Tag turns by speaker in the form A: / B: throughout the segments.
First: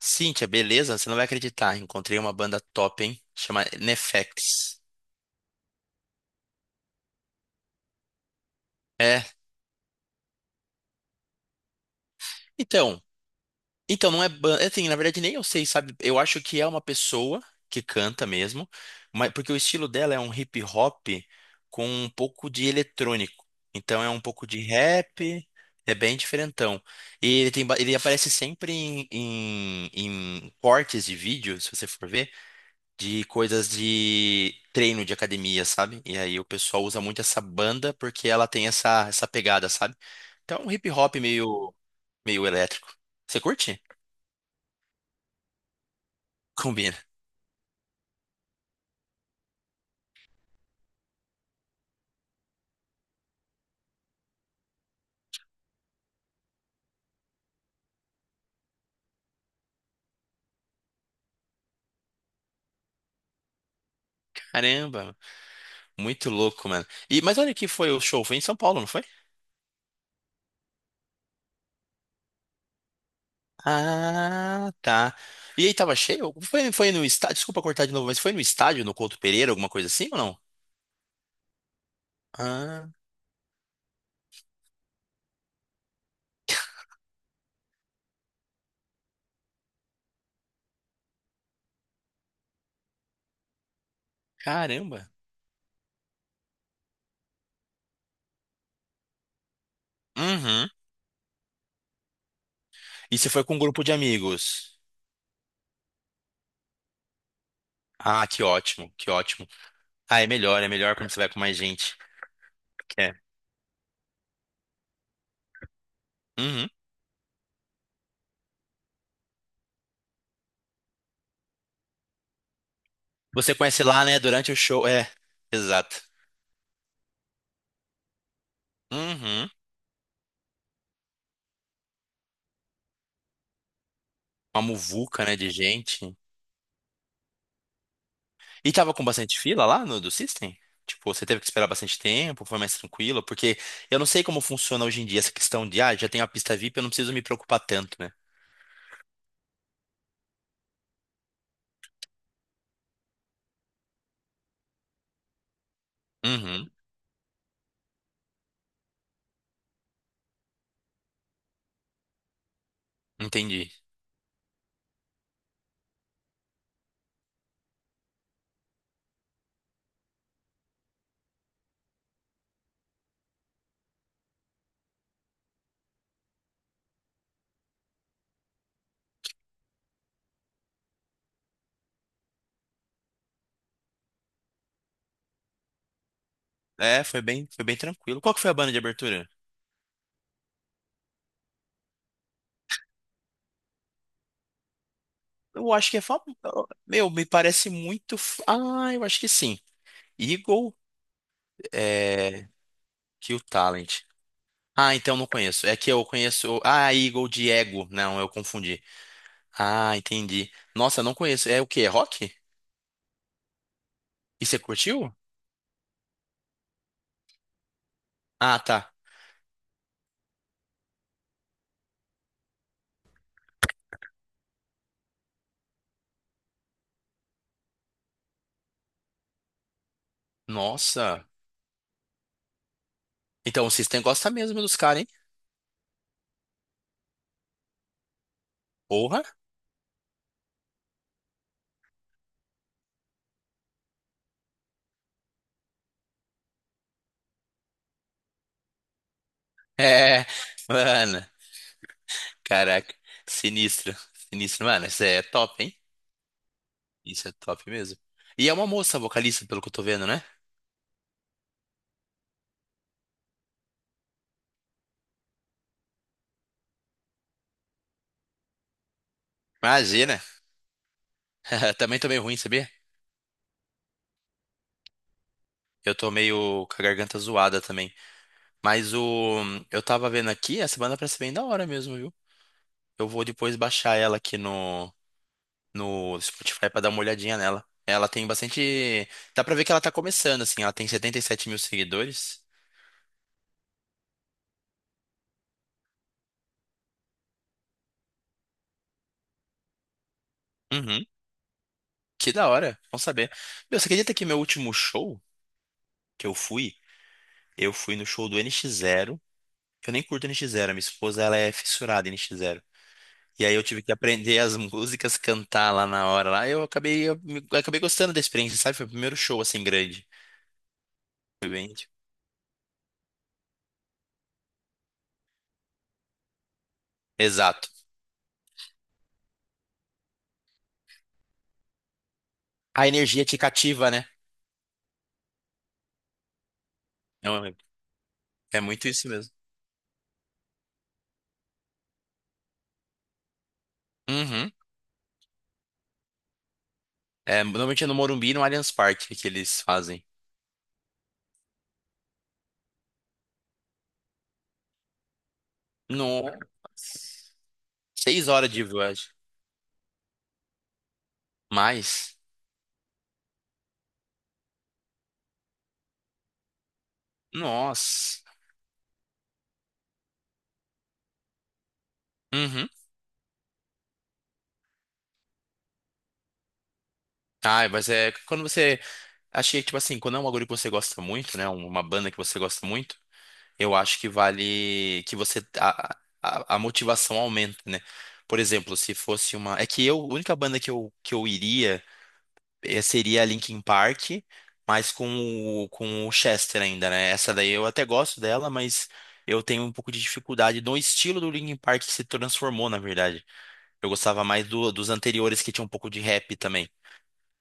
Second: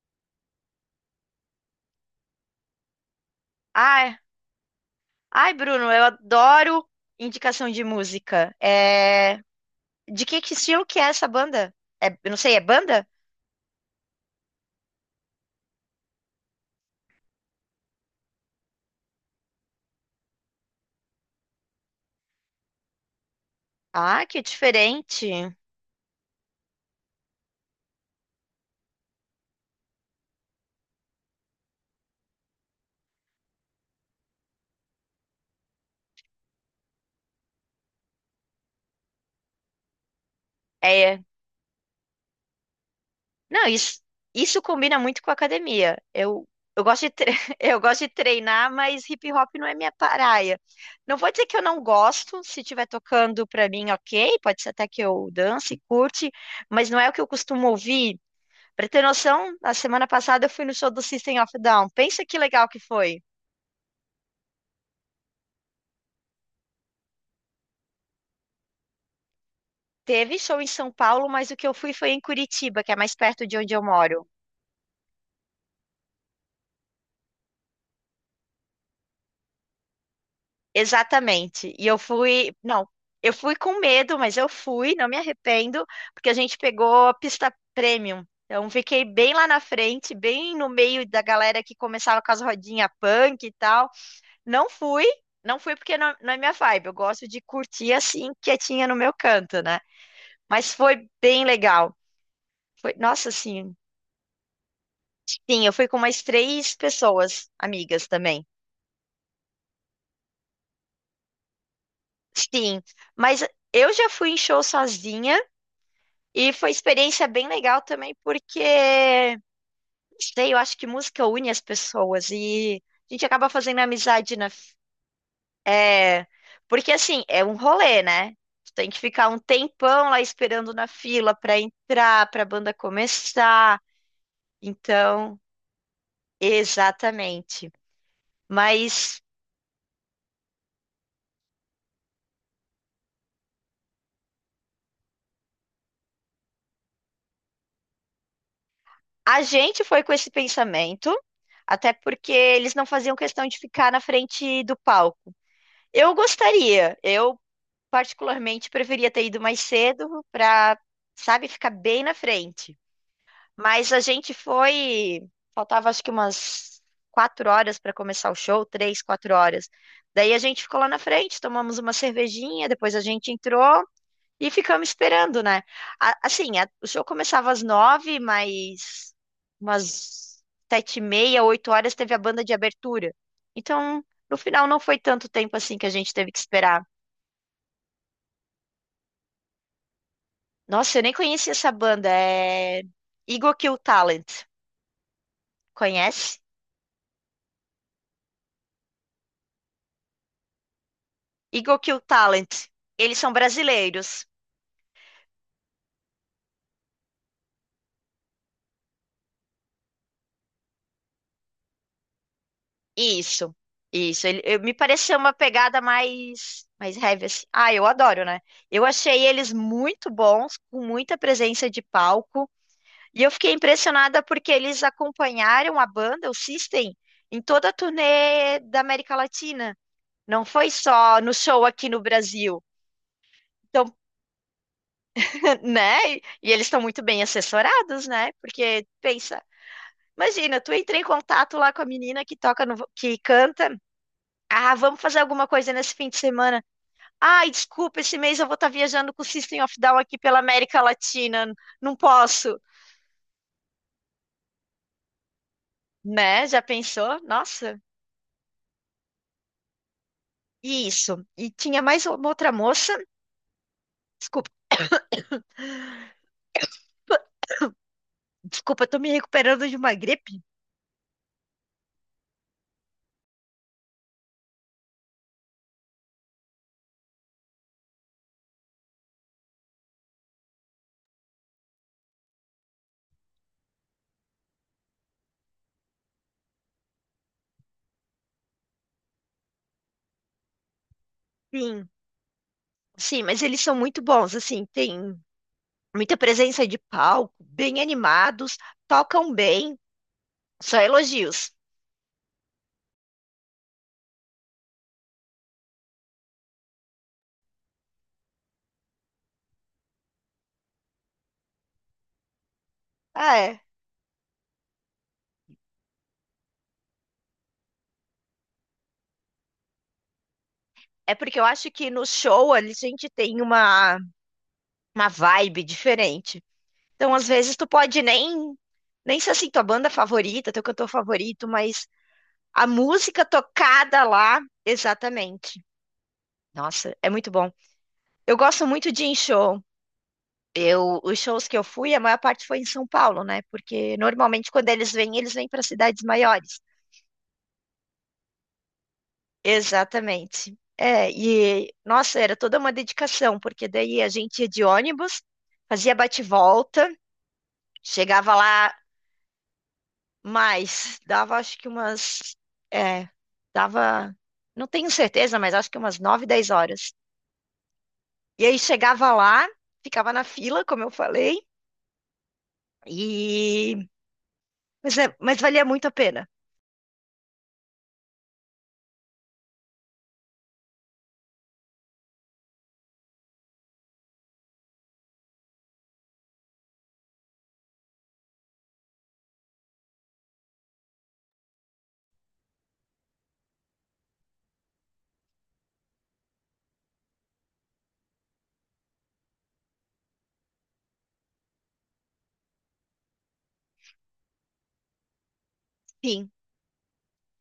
A: Cíntia, beleza? Você não vai acreditar. Encontrei uma banda top, hein? Chama
B: Ai,
A: Nefex.
B: ai, Bruno, eu adoro indicação de música.
A: É.
B: É... De que estilo que é essa banda? É, eu não sei, é
A: Então,
B: banda?
A: então não é banda. Assim, na verdade, nem eu sei, sabe? Eu acho que é uma pessoa que canta mesmo, mas porque o estilo dela é um hip hop com um pouco de eletrônico. Então é um
B: Ah, que
A: pouco de
B: diferente.
A: rap, é bem diferentão. E ele tem, ele aparece sempre em cortes de vídeo, se você for ver, de coisas de treino de academia, sabe? E aí o pessoal usa muito essa banda porque ela tem essa pegada, sabe? Então é um hip hop
B: É,
A: meio, meio elétrico. Você
B: não,
A: curte?
B: isso combina muito com a academia. Eu, eu
A: Combina.
B: gosto de eu gosto de treinar, mas hip hop não é minha praia. Não vou dizer que eu não gosto, se estiver tocando pra mim, ok, pode ser até que eu dance, curte, mas não é o que eu costumo ouvir. Pra ter noção, na semana passada eu fui no show do System of a Down. Pensa que legal que foi.
A: Caramba, muito louco, mano. E, mas olha que foi o show, foi em São Paulo, não foi?
B: Teve show em São Paulo, mas o que eu fui foi em Curitiba, que é mais perto de onde eu moro.
A: Ah, tá. E aí tava cheio? Foi no estádio, desculpa cortar de novo, mas foi no estádio, no Couto Pereira, alguma coisa assim ou não?
B: Exatamente. E eu fui, não,
A: Ah,
B: eu fui com medo, mas eu fui, não me arrependo, porque a gente pegou a pista premium. Então fiquei bem lá na frente, bem no meio da galera que começava com as rodinhas punk e tal. Não fui,
A: caramba.
B: não fui porque não, não é minha vibe. Eu gosto de curtir assim, quietinha no meu canto, né?
A: Uhum.
B: Mas foi bem legal. Foi,
A: E você
B: nossa,
A: foi com um
B: sim.
A: grupo de amigos?
B: Sim, eu fui com umas três pessoas, amigas
A: Ah, que
B: também.
A: ótimo, que ótimo. Ah, é melhor quando você vai com mais gente.
B: Sim,
A: É.
B: mas eu já fui em show sozinha e
A: Uhum.
B: foi experiência bem legal também, porque, não sei, eu acho que música une as pessoas e a gente acaba
A: Você
B: fazendo
A: conhece lá, né,
B: amizade na.
A: durante o show. É, exato.
B: É, porque assim, é um rolê, né? Tu tem que ficar um
A: Uhum.
B: tempão lá esperando na fila pra entrar, pra banda começar.
A: Uma muvuca, né,
B: Então,
A: de gente.
B: exatamente.
A: E tava com
B: Mas.
A: bastante fila lá no do System? Tipo, você teve que esperar bastante tempo, foi mais tranquilo? Porque eu não sei como funciona hoje em dia essa questão de, ah, já tenho a pista VIP, eu não preciso me preocupar tanto, né?
B: A gente foi com esse pensamento, até porque eles não faziam questão de ficar na frente do palco. Eu
A: Uhum.
B: gostaria, eu particularmente preferia ter ido mais cedo para, sabe, ficar bem na frente.
A: Entendi.
B: Mas a gente foi, faltava acho que umas 4 horas para começar o show, 3, 4 horas. Daí a gente ficou lá na frente, tomamos uma cervejinha, depois a gente entrou e ficamos esperando, né? Assim, o show começava às 9, mas umas 7h30, 8 horas teve a banda de abertura. Então, no final não foi tanto tempo assim que a gente teve que esperar.
A: É, foi bem tranquilo. Qual que foi a banda de abertura?
B: Nossa, eu nem conhecia essa banda. É Eagle Kill Talent.
A: Eu acho que é
B: Conhece?
A: famoso. Meu, me parece muito. Ah, eu acho que sim. Eagle,
B: Eagle Kill
A: é...
B: Talent. Eles são
A: Kill Talent.
B: brasileiros.
A: Ah, então não conheço. É que eu conheço. Ah, Eagle de Ego. Não, eu confundi. Ah, entendi. Nossa, não conheço. É o quê? É rock?
B: Isso, isso. Ele,
A: E você
B: me
A: curtiu?
B: pareceu uma pegada mais, mais heavy, assim. Ah, eu adoro, né?
A: Ah,
B: Eu
A: tá.
B: achei eles muito bons, com muita presença de palco, e eu fiquei impressionada porque eles acompanharam a banda, o System, em toda a turnê da América Latina. Não foi só
A: Nossa.
B: no show aqui no Brasil.
A: Então o
B: Então,
A: System gosta mesmo dos caras, hein?
B: né? E eles estão muito bem assessorados, né? Porque
A: Porra.
B: pensa, imagina, tu entra em contato lá com a menina que toca no, que canta. Ah, vamos fazer alguma coisa nesse fim de semana. Ai, desculpa, esse mês eu vou estar viajando com o System of Down aqui
A: É.
B: pela América
A: Mano.
B: Latina. Não posso,
A: Caraca. Sinistro. Sinistro. Mano, isso é top, hein?
B: né? Já pensou?
A: Isso é top
B: Nossa.
A: mesmo. E é uma moça vocalista, pelo que eu tô vendo, né?
B: E isso. E tinha mais uma outra moça. Desculpa, desculpa, eu tô me recuperando de uma
A: Imagina.
B: gripe.
A: Também tô meio ruim, sabia? Eu tô meio com a garganta zoada também. Mas o. Eu tava vendo aqui, essa banda parece bem da hora mesmo, viu? Eu vou depois baixar ela aqui no, no Spotify pra dar uma olhadinha nela. Ela tem bastante. Dá pra ver que ela tá começando, assim. Ela tem 77 mil
B: Sim,
A: seguidores.
B: sim, mas eles são muito bons, assim, tem muita presença de palco, bem animados, tocam bem, só
A: Uhum.
B: elogios.
A: Que da hora. Bom saber. Meu, você acredita que meu último show que eu fui no show do N X Zero. Eu nem curto N X Zero. A minha esposa, ela é fissurada em N X Zero.
B: Ah,
A: E aí
B: é.
A: eu tive que aprender as músicas, cantar lá na hora. Lá eu acabei, acabei gostando da experiência, sabe? Foi o primeiro show, assim, grande.
B: É porque eu
A: Foi
B: acho
A: bem,
B: que
A: tipo,
B: no show a gente tem uma vibe diferente. Então, às vezes, tu
A: exato.
B: pode nem, nem ser assim, tua banda favorita, teu cantor favorito, mas a
A: A
B: música
A: energia te cativa,
B: tocada
A: né?
B: lá, exatamente. Nossa, é muito bom. Eu
A: É
B: gosto
A: muito
B: muito de ir
A: isso
B: em
A: mesmo.
B: show. Eu, os shows que eu fui, a maior parte foi em São Paulo, né? Porque normalmente
A: Uhum.
B: quando eles vêm para cidades maiores.
A: É, normalmente é no Morumbi e no Allianz Parque que eles fazem.
B: Exatamente. É, e nossa, era toda uma dedicação, porque daí a gente ia de ônibus, fazia
A: Nossa.
B: bate-volta,
A: Seis
B: chegava
A: horas de
B: lá.
A: viagem.
B: Mas dava acho que
A: Mais?
B: umas. É, dava. Não tenho certeza, mas acho que umas 9, 10 horas.
A: Nossa.
B: E aí chegava lá, ficava na fila, como eu falei,
A: Uhum.
B: e. Mas, é, mas valia muito a pena.
A: Ah, mas é quando você. Achei, tipo assim, quando é um bagulho que você gosta muito, né? Uma banda que você gosta muito, eu acho que vale. Que você. A motivação aumenta, né? Por exemplo, se fosse uma. É que eu, a única banda que eu iria, seria a Linkin Park, mas com o Chester ainda, né? Essa daí eu até gosto dela, mas eu tenho um pouco de dificuldade no estilo do Linkin Park que se transformou, na verdade. Eu gostava mais dos anteriores que tinha um pouco de
B: Sim,
A: rap também.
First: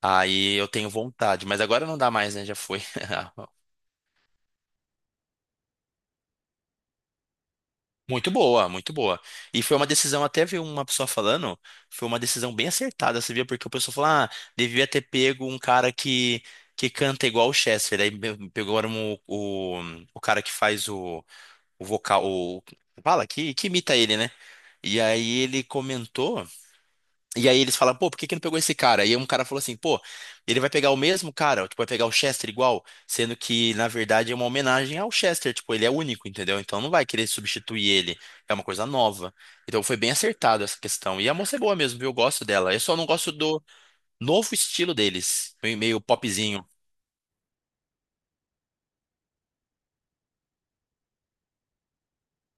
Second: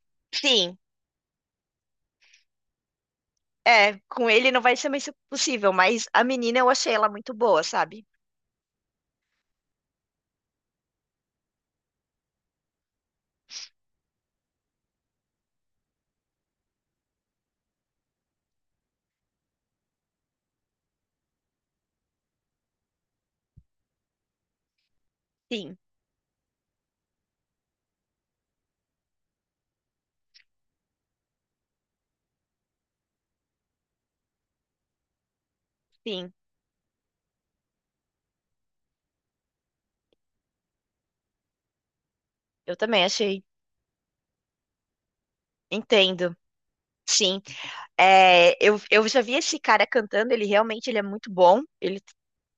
A: Aí eu
B: sim.
A: tenho vontade, mas agora não dá mais, né? Já foi.
B: É, com ele não vai ser mais possível, mas a menina eu achei ela muito boa, sabe?
A: Muito boa, muito boa. E foi uma decisão, até vi uma pessoa falando, foi uma decisão bem acertada, você via, porque o pessoal falou, ah, devia ter pego um cara que canta igual o Chester. Aí pegaram o cara que faz o vocal, o, fala, que imita ele, né? E aí ele
B: Sim,
A: comentou. E aí eles falam, pô, por que que não pegou esse cara? E aí um cara falou assim, pô, ele vai pegar o mesmo cara, tipo, vai pegar o Chester igual, sendo que, na verdade, é uma homenagem ao Chester, tipo, ele é único,
B: sim.
A: entendeu? Então não vai querer substituir ele, é uma coisa nova. Então foi bem acertado essa questão. E a moça é boa mesmo, viu? Eu gosto dela.
B: Eu
A: Eu só
B: também
A: não gosto
B: achei.
A: do novo estilo deles, meio
B: Entendo.
A: popzinho.
B: Sim. É, eu já vi esse cara cantando, ele realmente ele é muito bom. Ele,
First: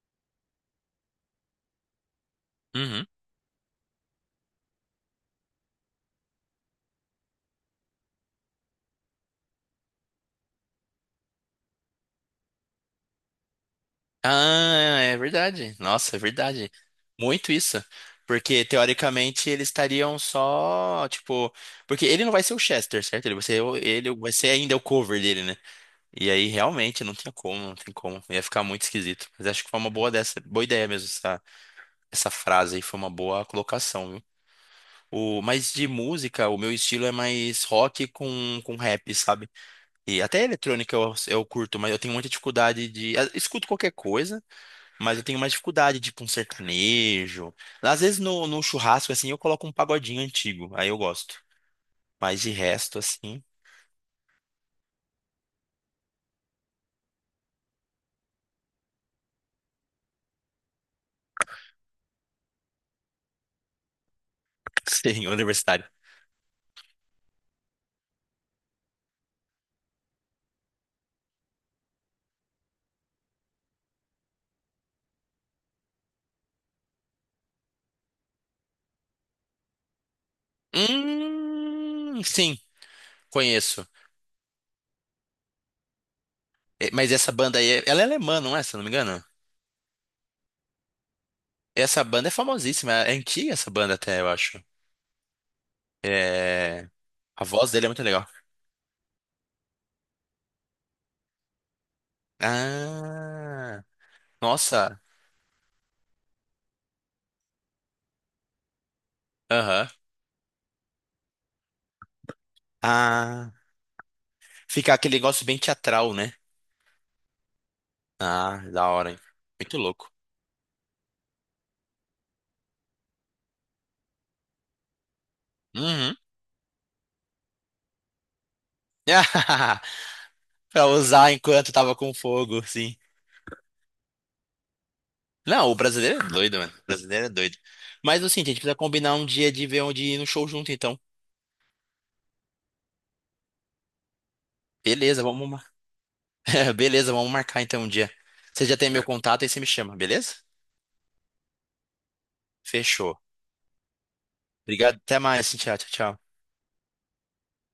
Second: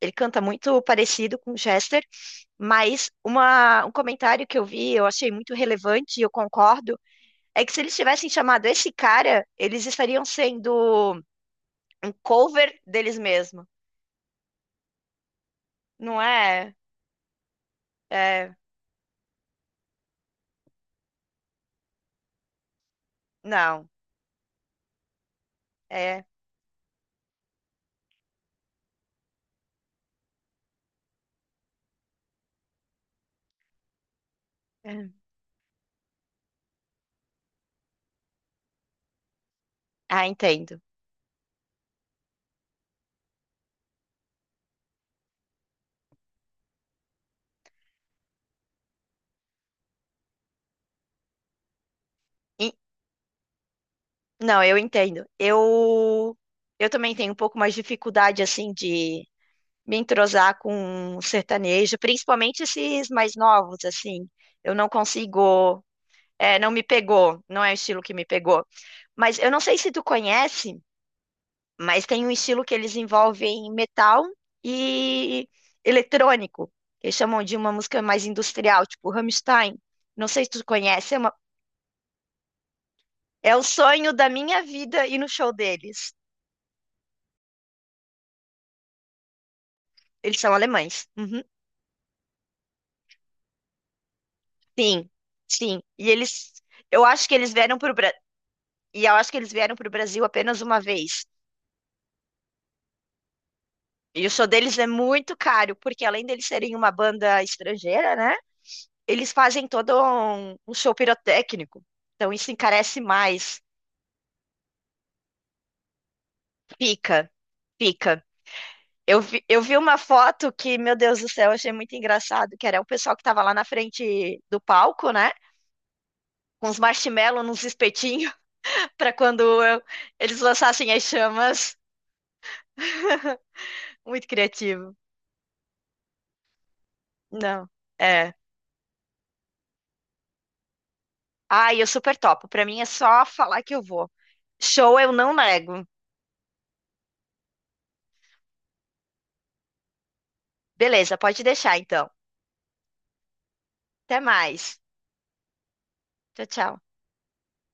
B: ele canta muito parecido com o Chester,
A: Uhum.
B: mas um comentário que eu vi, eu achei muito relevante e eu concordo, é que se eles tivessem chamado esse cara, eles estariam sendo um cover deles mesmos.
A: Ah, é verdade. Nossa,
B: Não
A: é verdade.
B: é?
A: Muito isso.
B: É,
A: Porque, teoricamente, eles estariam só, tipo... Porque ele não vai ser o Chester, certo? Ele vai ser,
B: não.
A: ele vai ser ainda o cover dele, né?
B: É.
A: E aí, realmente, não tinha como, não tem como. Ia ficar muito esquisito. Mas acho que foi uma boa dessa, boa ideia mesmo, essa frase aí. Foi uma boa colocação, viu?
B: É.
A: O, mas de música, o meu estilo é mais rock com rap, sabe? E
B: Ah,
A: até
B: entendo.
A: eletrônica eu curto, mas eu tenho muita dificuldade de... ah, escuto qualquer coisa. Mas eu tenho mais dificuldade, tipo um sertanejo. Às vezes no churrasco, assim, eu coloco um pagodinho antigo. Aí eu gosto. Mas de
B: E-
A: resto, assim,
B: não, eu entendo. Eu também tenho um pouco mais de dificuldade assim de me entrosar com sertanejo, principalmente esses mais novos, assim. Eu não
A: senhor
B: consigo,
A: universitário.
B: é, não me pegou, não é o estilo que me pegou. Mas eu não sei se tu conhece, mas tem um estilo que eles envolvem metal e eletrônico, que chamam de uma música mais industrial, tipo Rammstein. Não sei se tu conhece, é,
A: Sim,
B: é o
A: conheço.
B: sonho da minha vida ir no show deles.
A: É, mas essa banda aí, é, ela é alemã, não é? Se eu não me engano.
B: Eles são alemães. Uhum.
A: Essa banda é famosíssima. É antiga essa banda até, eu acho.
B: Sim, sim.
A: É...
B: Eu acho que
A: A
B: eles
A: voz
B: vieram
A: dele é muito
B: para
A: legal.
B: E eu acho que eles vieram para o Brasil apenas uma vez.
A: Ah,
B: E o show deles é
A: nossa.
B: muito caro, porque além deles serem uma banda estrangeira, né? Eles fazem
A: Aham.
B: todo um show pirotécnico. Então isso encarece
A: Ah,
B: mais.
A: fica aquele negócio bem teatral, né?
B: Fica, fica.
A: Ah, da hora, hein?
B: Eu vi
A: Muito
B: uma
A: louco.
B: foto que, meu Deus do céu, eu achei muito engraçado, que era o pessoal que estava lá na frente do palco, né?
A: Uhum.
B: Com uns marshmallows, nos espetinhos, para quando eles
A: Pra
B: lançassem as
A: usar enquanto
B: chamas.
A: tava com fogo, sim.
B: Muito criativo.
A: Não, o brasileiro é doido, mano. O brasileiro é doido.
B: Não,
A: Mas
B: é.
A: assim, a gente precisa combinar um dia de ver onde ir no show junto, então.
B: Ai, eu super topo. Pra mim é só falar que eu vou. Show eu
A: Beleza,
B: não
A: vamos.
B: nego.
A: Beleza, vamos marcar então um dia. Você já tem meu contato aí você me chama, beleza?
B: Beleza, pode deixar então.
A: Fechou.
B: Até mais.
A: Obrigado, até mais, Cintia. Tchau, tchau.
B: Tchau, tchau.